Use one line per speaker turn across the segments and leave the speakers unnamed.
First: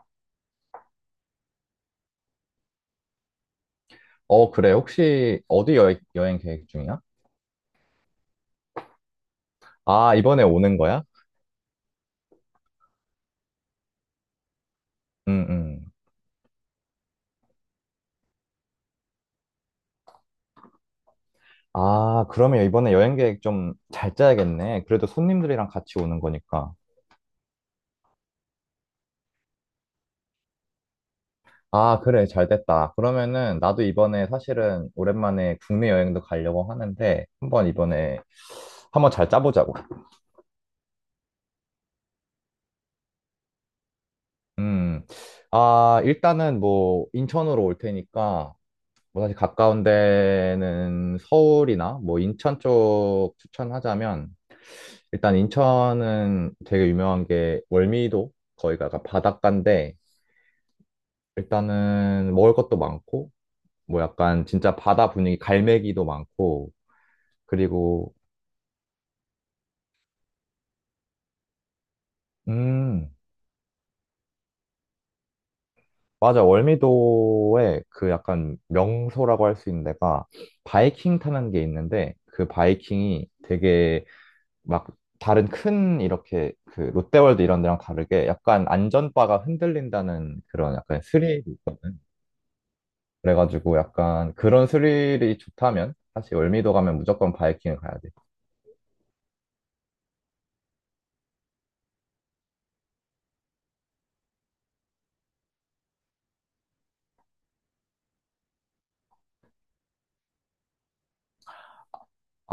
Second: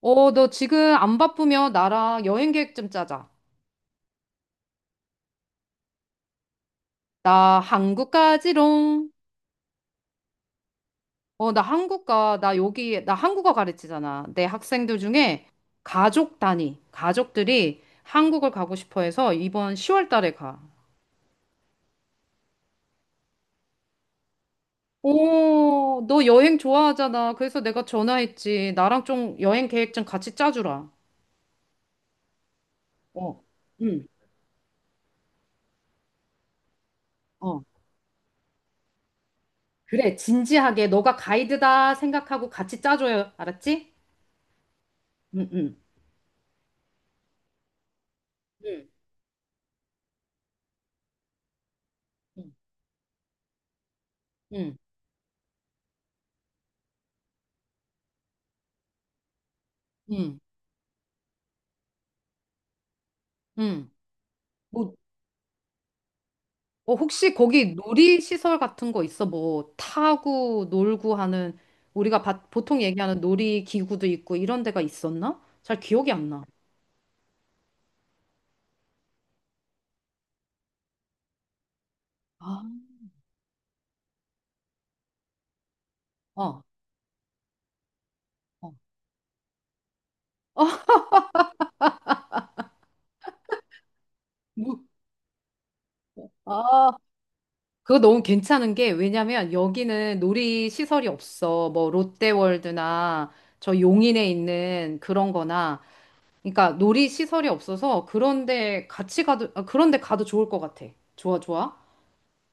어, 너 지금 안 바쁘면 나랑 여행 계획 좀 짜자.
어, 그래. 혹시 어디 여행 계획 중이야?
나 한국 가지롱.
아, 이번에 오는 거야?
어, 나 한국 가. 나 여기, 나 한국어 가르치잖아. 내 학생들 중에
응, 응.
가족 단위, 가족들이 한국을 가고 싶어 해서 이번 10월 달에 가.
아, 그러면 이번에 여행 계획 좀 잘 짜야겠네. 그래도 손님들이랑 같이
오,
오는
너 여행
거니까.
좋아하잖아. 그래서 내가 전화했지. 나랑 좀 여행 계획 좀 같이 짜주라.
아, 그래. 잘 됐다.
어,
그러면은 나도
응,
이번에 사실은 오랜만에 국내 여행도 가려고 하는데,
어.
한번 이번에 한번 잘 짜보자고.
그래, 진지하게. 너가 가이드다 생각하고 같이 짜줘요. 알았지?
음.
응, 응,
아, 일단은 뭐 인천으로 올 테니까
응,
뭐 사실 가까운 데는 서울이나 뭐
응,
인천 쪽 추천하자면,
응.
일단 인천은 되게 유명한 게 월미도. 거기가 약간 바닷가인데
응.
일단은 먹을 것도 많고
응.
뭐 약간 진짜
뭐,
바다 분위기 갈매기도 많고,
어, 혹시 거기
그리고
놀이시설 같은 거 있어? 뭐, 타고, 놀고 하는, 우리가 보통
음
얘기하는 놀이기구도 있고, 이런 데가 있었나? 잘 기억이 안 나.
맞아, 월미도에 그 약간 명소라고 할 수 있는 데가 바이킹 타는 게 있는데, 그
아,
바이킹이 되게 막 다른 큰 이렇게
어,
그 롯데월드 이런 데랑 다르게 약간
어.
안전바가 흔들린다는 그런 약간 스릴. 그래가지고 약간 그런
뭐,
스릴이 좋다면 사실 월미도
아,
가면 무조건 바이킹을 가야
그거
돼.
너무 괜찮은 게, 왜냐면 여기는 놀이시설이 없어. 뭐, 롯데월드나 저 용인에 있는 그런 거나, 그러니까 놀이시설이 없어서 그런데 같이 가도, 아, 그런데 가도 좋을 것 같아. 좋아, 좋아.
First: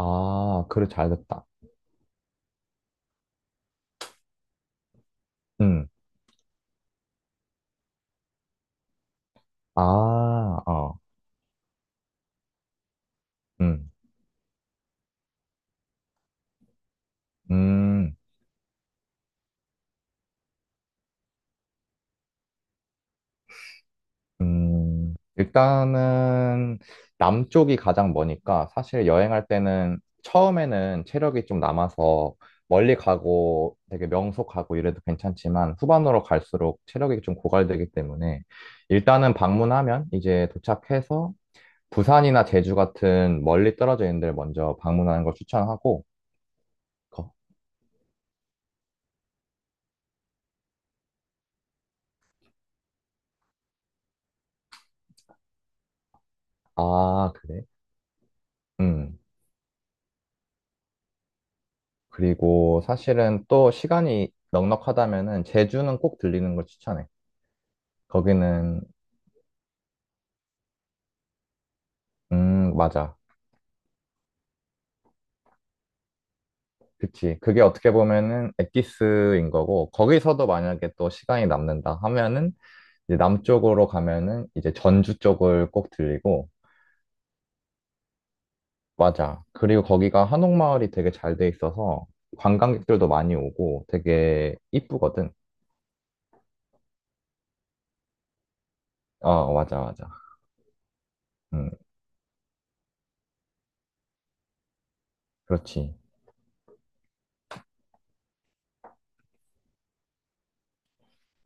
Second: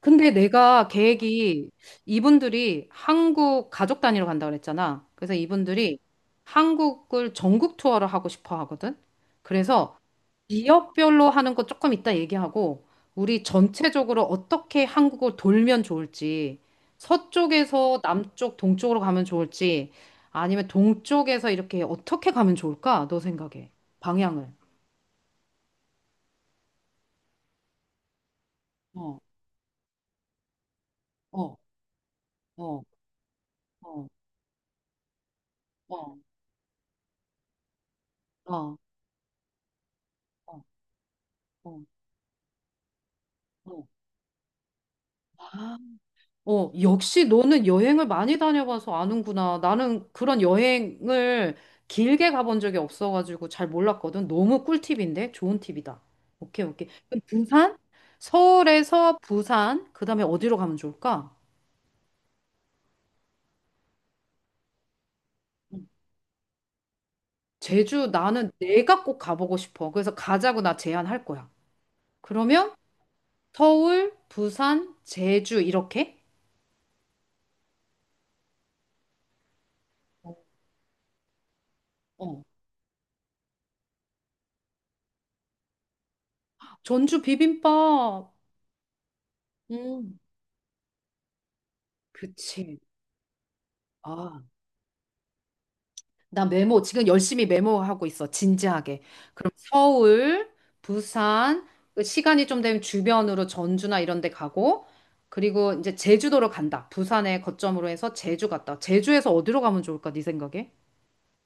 근데
그래,
내가
잘 됐다.
계획이 이분들이 한국 가족 단위로 간다 그랬잖아. 그래서
음,
이분들이 한국을 전국 투어를 하고 싶어 하거든.
아,
그래서
어.
지역별로 하는 거 조금 이따 얘기하고 우리
음,
전체적으로 어떻게 한국을 돌면 좋을지 서쪽에서
음,
남쪽, 동쪽으로 가면 좋을지 아니면 동쪽에서 이렇게 어떻게 가면 좋을까? 너 생각해. 방향을.
일단은 남쪽이 가장 머니까 사실
어,
여행할 때는 처음에는 체력이
어,
좀 남아서
어,
멀리 가고 되게
어,
명소가고 이래도 괜찮지만,
어,
후반으로 갈수록 체력이 좀 고갈되기 때문에
어,
일단은 방문하면 이제
어,
도착해서
어, 어.
부산이나 제주 같은 멀리 떨어져 있는 데를 먼저 방문하는 걸
어.
추천하고,
어, 역시
거-
너는 여행을 많이 다녀봐서 아는구나. 나는 그런 여행을 길게 가본 적이 없어가지고 잘 몰랐거든. 너무 꿀팁인데? 좋은 팁이다. 오케이, 오케이. 그럼
아, 그래?
부산? 서울에서
음.
부산, 그 다음에 어디로 가면 좋을까?
그리고 사실은 또 시간이 넉넉하다면은
음.
제주는 꼭 들리는 걸 추천해.
제주, 나는
거기는,
내가 꼭 가보고 싶어. 그래서 가자고 나 제안할 거야. 그러면
맞아.
서울, 부산, 제주, 이렇게?
그치. 그게 어떻게 보면은 엑기스인 거고, 거기서도 만약에 또 시간이 남는다
어.
하면은 이제 남쪽으로 가면은 이제 전주 쪽을 꼭 들리고,
전주 비빔밥.
맞아. 그리고
음,
거기가 한옥마을이 되게 잘 돼 있어서,
그치.
관광객들도 많이 오고
아.
되게 이쁘거든.
나 메모 지금 열심히 메모하고 있어. 진지하게. 그럼
어, 맞아, 맞아.
서울, 부산,
음,
그 시간이 좀 되면 주변으로 전주나 이런 데 가고 그리고 이제
그렇지.
제주도로 간다. 부산에 거점으로 해서 제주 갔다. 제주에서 어디로 가면 좋을까? 네 생각에?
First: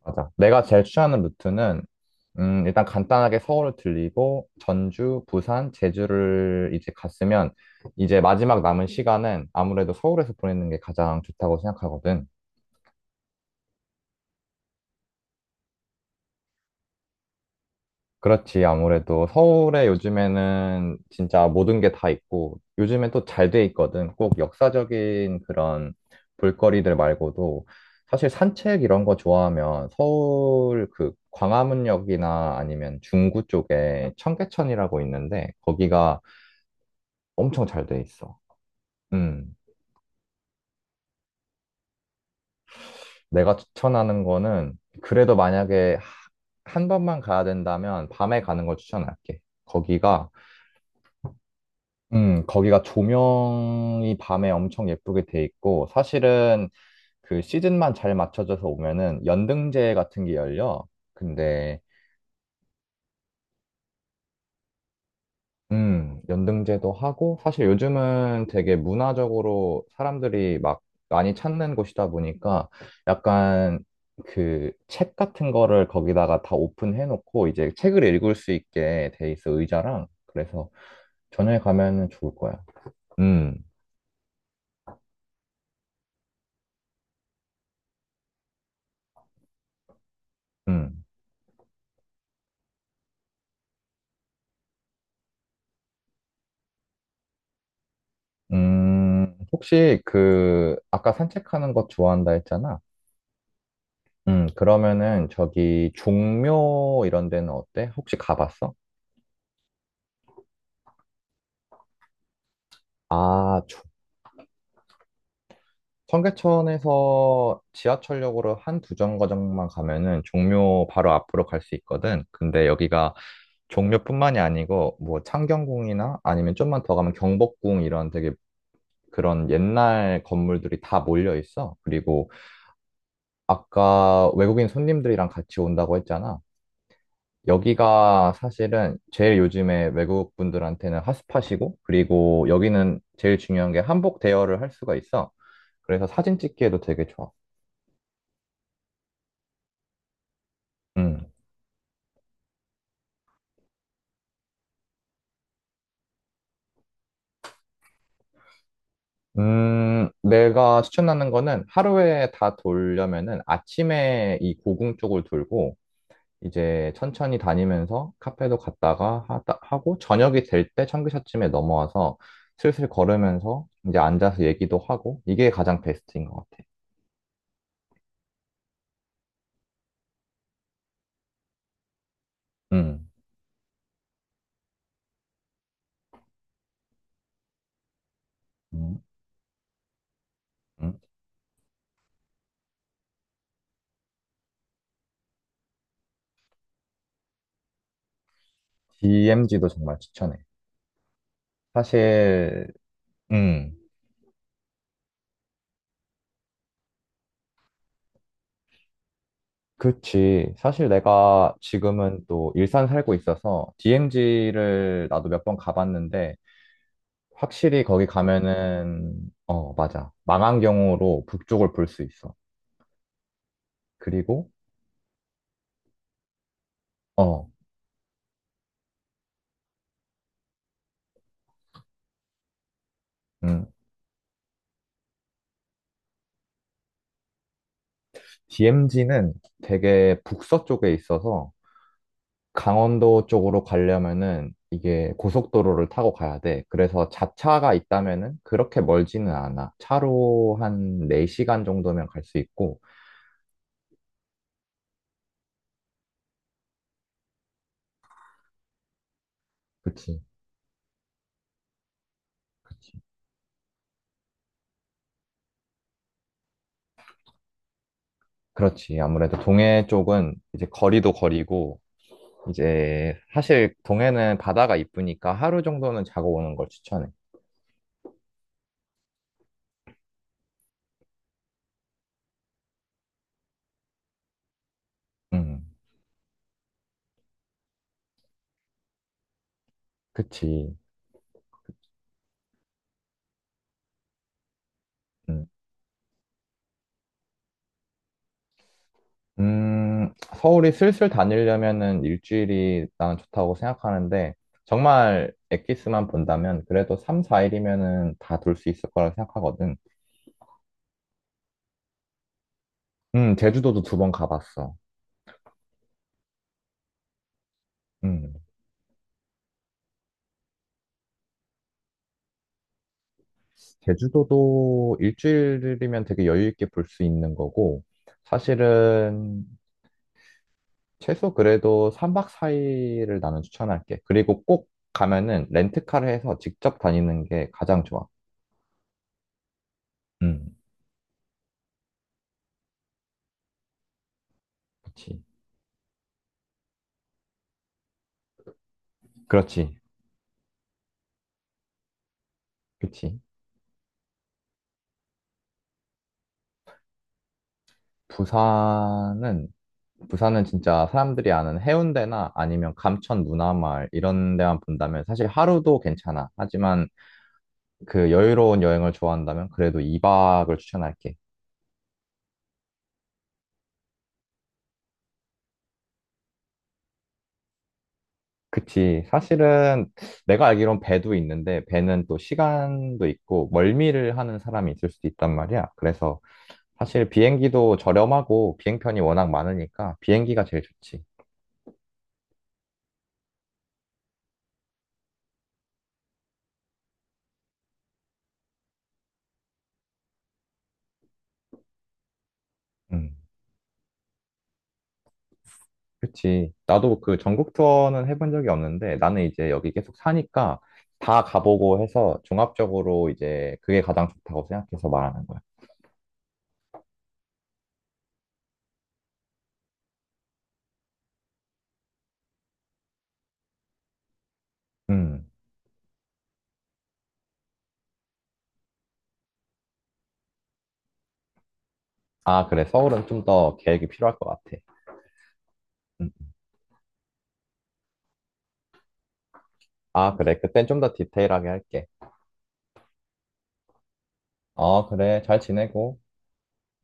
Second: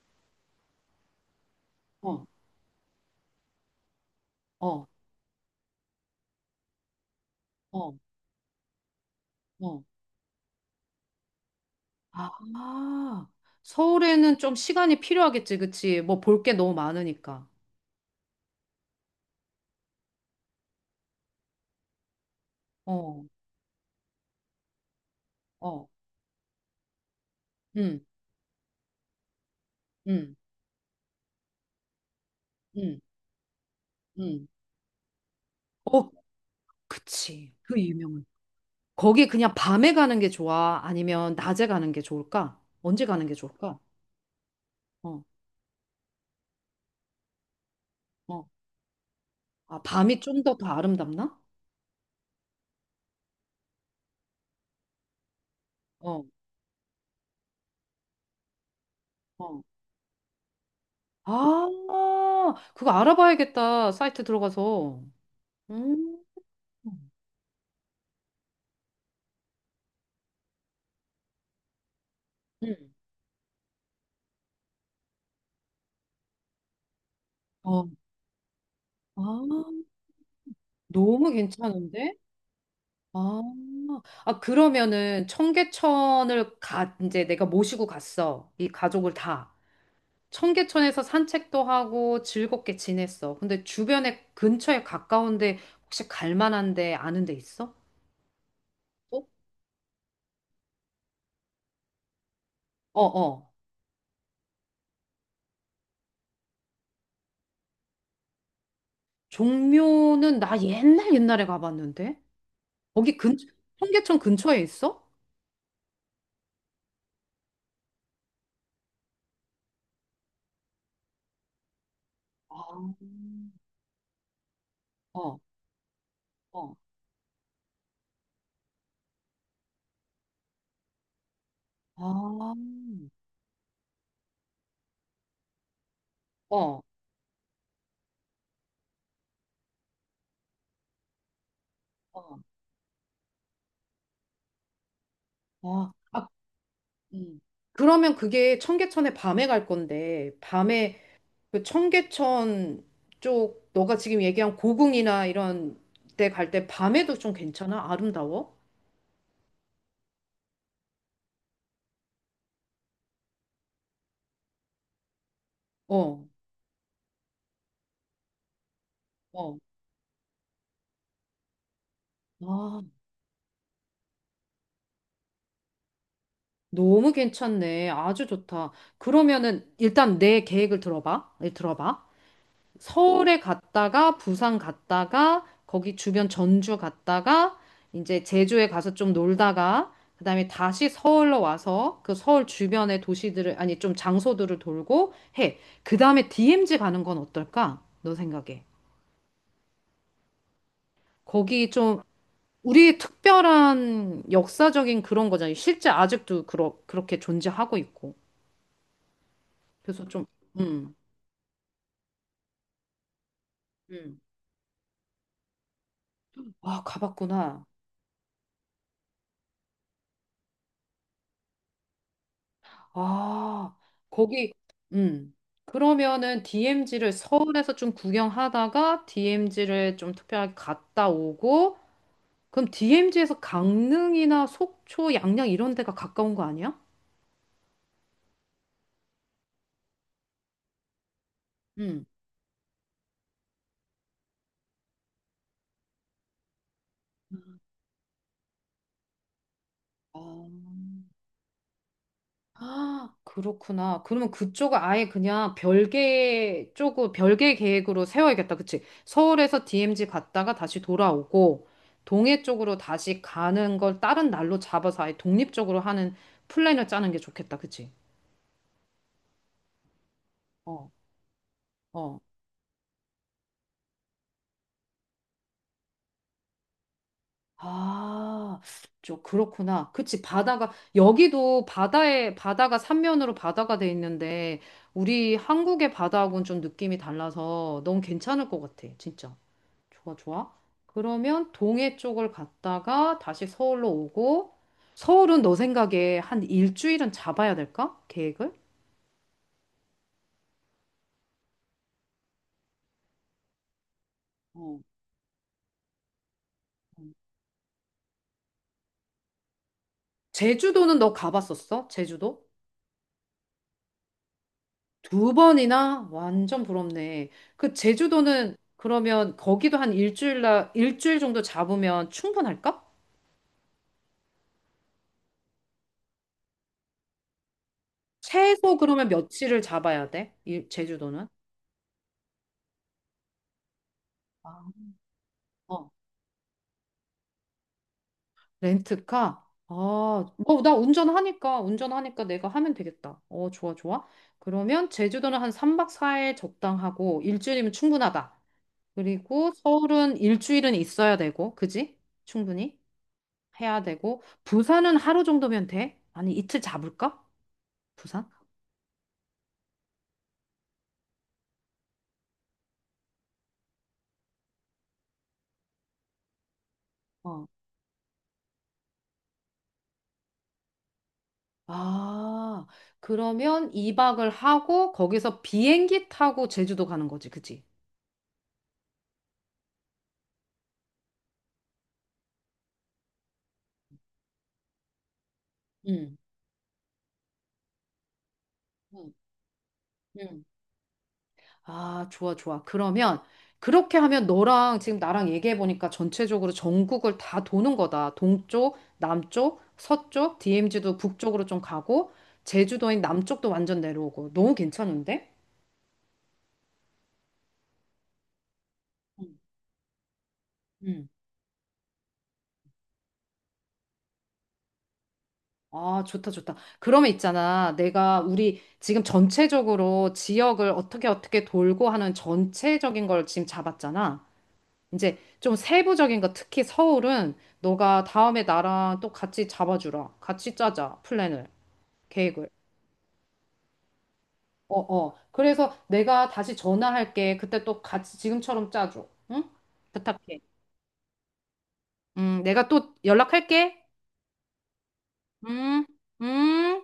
맞아. 내가 제일 추천하는 루트는,
어,
일단 간단하게 서울을 들리고,
어,
전주, 부산, 제주를 이제 갔으면,
어,
이제 마지막 남은 시간은
어.
아무래도 서울에서 보내는 게 가장 좋다고 생각하거든.
아, 서울에는 좀 시간이 필요하겠지, 그치? 뭐 볼 게 너무 많으니까.
그렇지. 아무래도 서울에 요즘에는 진짜 모든 게 다 있고, 요즘엔
어,
또 잘 돼 있거든. 꼭 역사적인
어,
그런 볼거리들 말고도,
응,
사실 산책 이런 거 좋아하면
응,
서울 그 광화문역이나 아니면
응,
중구 쪽에
응,
청계천이라고 있는데,
어,
거기가
그치.
엄청
그
잘 돼
유명한.
있어.
거기 그냥
음.
밤에 가는 게 좋아? 아니면 낮에 가는 게 좋을까? 언제 가는 게
내가
좋을까?
추천하는 거는,
어,
그래도 만약에 한 번만 가야 된다면 밤에
어.
가는 걸 추천할게.
아, 밤이
거기가
좀 더 아름답나?
거기가 조명이 밤에 엄청 예쁘게 돼 있고,
어,
사실은 그 시즌만 잘 맞춰져서 오면은
어.
연등제 같은 게 열려. 근데,
아, 그거 알아봐야겠다. 사이트 들어가서. 음,
연등제도 하고, 사실 요즘은 되게 문화적으로 사람들이 막 많이 찾는 곳이다 보니까
음.
약간 그 책 같은 거를 거기다가 다 오픈해 놓고, 이제
어,
책을 읽을 수 있게
아,
돼 있어, 의자랑. 그래서
너무
저녁에 가면은
괜찮은데?
좋을 거야.
아,
음,
아, 그러면은 청계천을 가, 이제 내가 모시고 갔어. 이 가족을 다. 청계천에서
음.
산책도 하고 즐겁게 지냈어. 근데 주변에 근처에 가까운데 혹시 갈 만한데 아는 데 있어? 어,
혹시 그, 아까 산책하는 것 좋아한다 했잖아?
어. 어.
그러면은 저기 종묘 이런 데는 어때? 혹시 가봤어?
종묘는 나 옛날 옛날에 가봤는데 거기 근
아,
청계천 근처에 있어?
청계천에서 지하철역으로 한 두 정거장만 가면은 종묘 바로 앞으로 갈 수 있거든.
아,
근데 여기가 종묘뿐만이 아니고 뭐
어,
창경궁이나 아니면
어,
좀만 더 가면 경복궁 이런 되게 그런 옛날 건물들이 다 몰려 있어. 그리고
아,
아까 외국인 손님들이랑 같이 온다고 했잖아.
어,
여기가 사실은 제일 요즘에 외국 분들한테는 핫스팟이고,
어,
그리고 여기는 제일 중요한 게 한복 대여를 할 수가 있어.
어.
그래서
아,
사진 찍기에도 되게 좋아.
음. 그러면 그게 청계천에 밤에 갈 건데 밤에
음.
그 청계천 쪽 너가 지금 얘기한 고궁이나 이런 데 갈 때 밤에도 좀 괜찮아? 아름다워?
내가 추천하는 거는 하루에 다 돌려면은 아침에 이 고궁 쪽을 돌고,
어,
이제 천천히 다니면서 카페도 갔다가
어.
하고, 저녁이 될 때 청기샷쯤에 넘어와서
아,
슬슬 걸으면서 이제 앉아서 얘기도 하고, 이게 가장 베스트인 것 같아.
너무 괜찮네. 아주 좋다. 그러면은 일단 내 계획을 들어봐. 예, 들어봐.
음.
서울에 갔다가 부산 갔다가 거기 주변 전주 갔다가 이제 제주에 가서
음.
좀 놀다가 그다음에 다시
음.
서울로 와서 그 서울 주변의 도시들을 아니 좀 장소들을 돌고 해. 그다음에 DMZ 가는 건 어떨까? 너 생각에.
DMZ도 정말 추천해.
거기 좀
사실,
우리의
음,
특별한 역사적인 그런 거잖아요. 실제 아직도 그렇게 존재하고 있고. 그래서 좀
그치. 사실
음.
내가 지금은 또 일산 살고 있어서
음.
DMZ를 나도 몇 번 가봤는데,
아, 가봤구나.
확실히 거기 가면은, 어, 맞아. 망한 경우로 북쪽을 볼 수 있어.
아,
그리고,
거기, 음. 그러면은 DMZ를
어,
서울에서 좀 구경하다가 DMZ를 좀 특별하게 갔다 오고, 그럼 DMZ에서
음,
강릉이나 속초, 양양 이런 데가 가까운 거 아니야?
DMZ는 되게 북서 쪽에 있어서,
음.
강원도 쪽으로 가려면은 이게 고속도로를 타고 가야 돼. 그래서 자차가 있다면은 그렇게 멀지는 않아.
아.
차로 한 4시간 정도면 갈 수 있고.
아, 그렇구나. 그러면 그쪽은 아예 그냥 별개 쪽으로, 별개 계획으로 세워야겠다. 그치? 서울에서 DMZ
그치,
갔다가 다시 돌아오고, 동해 쪽으로
그치.
다시 가는 걸 다른 날로 잡아서 아예 독립적으로 하는 플랜을 짜는 게 좋겠다. 그치?
그렇지. 아무래도 동해 쪽은 이제
어,
거리도 거리고,
어.
이제 사실 동해는 바다가 이쁘니까 하루 정도는 자고 오는 걸 추천해.
아, 좀 그렇구나. 그치? 바다가, 여기도 바다에, 바다가 삼면으로 바다가 돼 있는데, 우리
음,
한국의 바다하고는 좀 느낌이 달라서 너무 괜찮을 것 같아. 진짜. 좋아, 좋아.
그치.
그러면 동해 쪽을 갔다가 다시 서울로 오고, 서울은
음.
너 생각에 한 일주일은 잡아야 될까? 계획을?
서울이 슬슬 다니려면은 일주일이 난 좋다고 생각하는데,
어.
정말 엑기스만 본다면 그래도
음.
3, 4일이면은 다 돌 수 있을 거라 생각하거든.
제주도는 너 가봤었어? 제주도?
제주도도 두 번 가봤어.
두 번이나? 완전 부럽네. 그
음,
제주도는 그러면 거기도 한 일주일, 나 일주일 정도 잡으면 충분할까?
제주도도 일주일이면 되게 여유 있게 볼 수 있는 거고,
최소 그러면
사실은
며칠을 잡아야 돼? 일, 제주도는?
최소 그래도 3박 4일을 나는 추천할게. 그리고
아,
꼭 가면은
어,
렌트카를 해서 직접 다니는 게 가장 좋아.
렌트카? 아,
음,
어, 나 운전하니까, 운전하니까 내가 하면 되겠다. 어, 좋아, 좋아. 그러면
그렇지.
제주도는 한 3박 4일 적당하고, 일주일이면 충분하다. 그리고
그렇지.
서울은 일주일은 있어야 되고, 그지? 충분히
그렇지.
해야 되고, 부산은 하루 정도면 돼? 아니, 이틀 잡을까? 부산?
부산은 부산은 진짜 사람들이 아는 해운대나 아니면 감천 문화마을 이런 데만 본다면 사실 하루도 괜찮아. 하지만
어.
그 여유로운 여행을 좋아한다면 그래도 2박을 추천할게.
아, 그러면 2박을 하고, 거기서 비행기 타고 제주도 가는 거지, 그지?
그치. 사실은 내가 알기론 배도 있는데 배는 또 시간도 있고 멀미를 하는 사람이 있을 수도 있단 말이야.
응,
그래서 사실 비행기도 저렴하고 비행편이
응,
워낙 많으니까
응.
비행기가 제일 좋지.
아, 좋아, 좋아. 그러면 그렇게 하면 너랑 지금 나랑 얘기해 보니까 전체적으로 전국을 다 도는 거다. 동쪽, 남쪽, 서쪽, DMZ도 북쪽으로 좀 가고, 제주도인
음.
남쪽도 완전 내려오고. 너무 괜찮은데?
그치. 나도 그 전국 투어는 해본 적이 없는데 나는
응.
이제 여기 계속 사니까
응.
다 가보고 해서 종합적으로 이제 그게 가장 좋다고 생각해서 말하는 거야.
아, 좋다, 좋다. 그러면 있잖아. 내가 우리 지금 전체적으로 지역을 어떻게 어떻게 돌고 하는 전체적인 걸 지금 잡았잖아. 이제
음.
좀 세부적인 거, 특히 서울은 너가 다음에 나랑 또 같이 잡아주라. 같이 짜자. 플랜을,
아,
계획을.
그래. 서울은 좀 더 계획이 필요할 것 같아.
어, 어. 그래서
음.
내가 다시 전화할게. 그때 또 같이 지금처럼 짜줘. 응?
아, 그래.
부탁해.
그땐 좀 더 디테일하게 할게.
내가 또 연락할게.
어, 그래. 잘
음,
지내고.
음.